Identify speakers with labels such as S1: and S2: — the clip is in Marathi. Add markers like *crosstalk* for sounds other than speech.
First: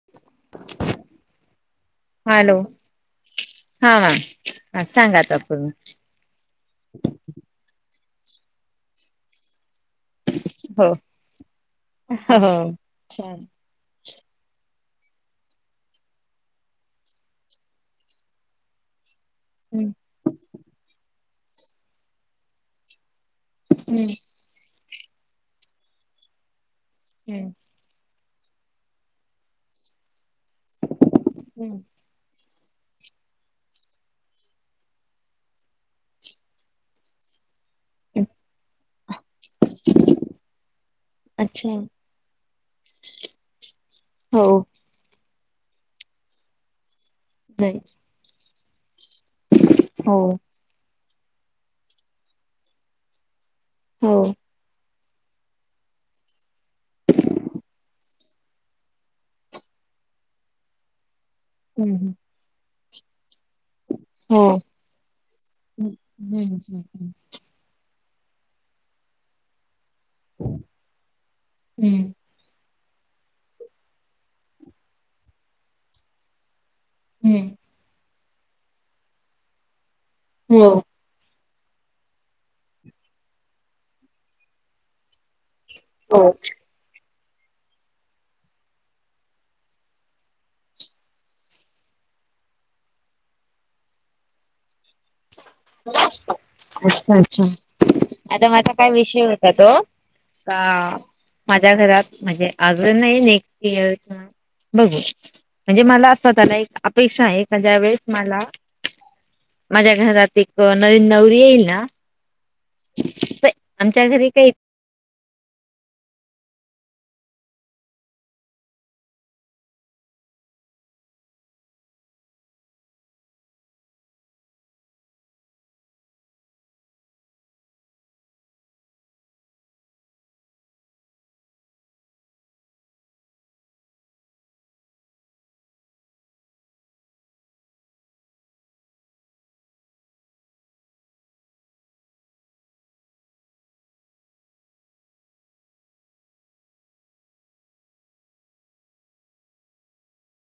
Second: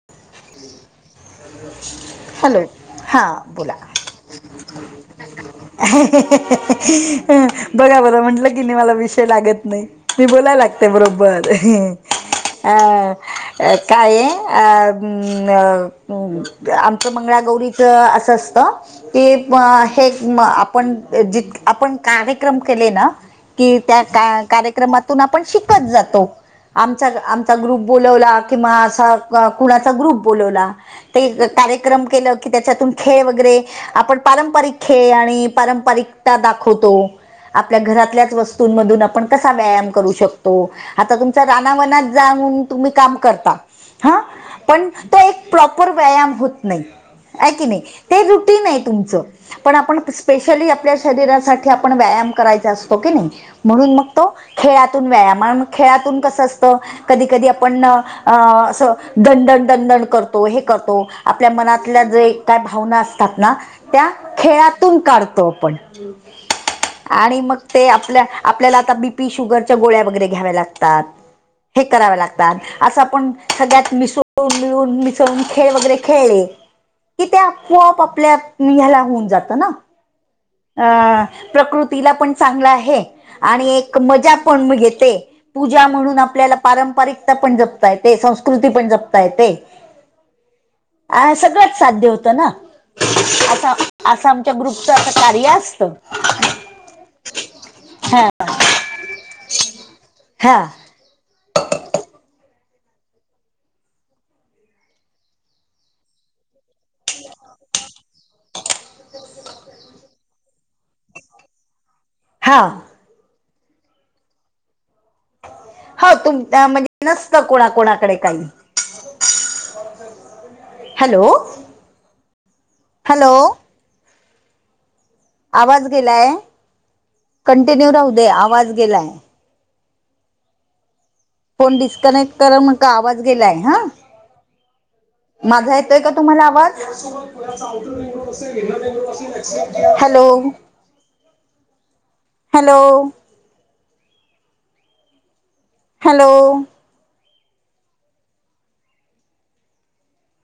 S1: *unintelligible* *inaudible*
S2: हॅलो, हा बोला.
S1: हा मॅम हा सांगा आता पूर्ण
S2: बघा बरं, म्हंटलं की नाही, मला विषय लागत नाही. मी बोलाय
S1: हो
S2: लागते बरोबर,
S1: हो
S2: अ काय? अ *unintelligible* आमचं मंगळागौरीच असं असतं. कि
S1: हम्म
S2: हे आपण ज आपण कार्यक्रम केले ना कि त्या कार्यक्रमातून आपण शिकत जातो, आमचा
S1: हम्म
S2: आमचा ग्रुप बोलवला किं अस कुणाचा ग्रुप बोलवला,
S1: हम्म
S2: कार्यक्रम केलं की त्याच्यातून खेळ वगैरे आपण पारंपरिक खेळ, आणि पारंपरिकता दाखवतो. आपल्या घरातल्याच वस्तूमधून आपण कसा व्यायाम करू शकतो, आता तुमचा
S1: अच्छा
S2: रानावना तुम्ही काम करता,, ह,
S1: हो
S2: पण ते एकऽ प्रॉपर व्यायाम होत नाही, आहे की नाही, ते रुटीन आहे तुमचं,, पण आपण
S1: हो
S2: स्पेशली आपल्या शरीरासाठी आपण व्यायाम करायचा असतो की नाही,, म्हणून मग
S1: हो
S2: तोऽ खेळातून व्यायाम, खेळातून कसं असतं कधी कधी आपण अ असंऽ दंडण दंडण करतो, हे करतो, आपल्या मनातल्या
S1: हम्म
S2: जे काय भावना असतात ना, त्या,
S1: हो
S2: खेळातून काढतो आपण,,
S1: हम्म हम्म
S2: आणि मगऽ ते आपल्या, आपल्याला आता बीपी शुगरच्या गोळ्या वगैरे घ्याव्या लागतात, हे कराव्या लागतात,, असं आपण सगळ्यात मिसळून, मिळून मिसळून खेळ वगैरे खेळले,, कि ते
S1: हम्म
S2: आपोआप आपल्या, ह्याला होऊन जातं ना.
S1: हो,
S2: अ प्रकृतीला पण चांगलं आहे, आणि एक मजा पण मग घेते,, पूजा म्हणून
S1: हो
S2: आपल्याला पारंपरिकता पण जपता येते संस्कृती पण जपता येते. सगळंच साध्य होतं ना, अस असं आमच्या ग्रुपचऽ सारयाऽ
S1: अच्छा अच्छा,,
S2: हा
S1: आता माझा काय विषय होता तोऽ
S2: हा
S1: का माझ्या घरात, म्हणजे अजून नाही, नेक्स्ट इयरऽ बघू,, म्हणजे मला असवतःला एक अपेक्षा आहे ज्या वेळेस मलाऽ माझ्या घरात एक नवीन नवरी येईल ना,,
S2: हां,
S1: तर आमच्या घरी काहीऽ
S2: हो, तुम म्हणजे नसत कोणाकणाकडे काही,,, हॅलो, हॅलो,, आवाज गेलाय कंटिन्यू राहू दे आवाज गेलाय. फोन डिस्कनेक्ट करा मग का आवाज गेलाय हा. माझा येतोय का तुम्हाला आवाज. हॅलो! हॅलो! हॅलो!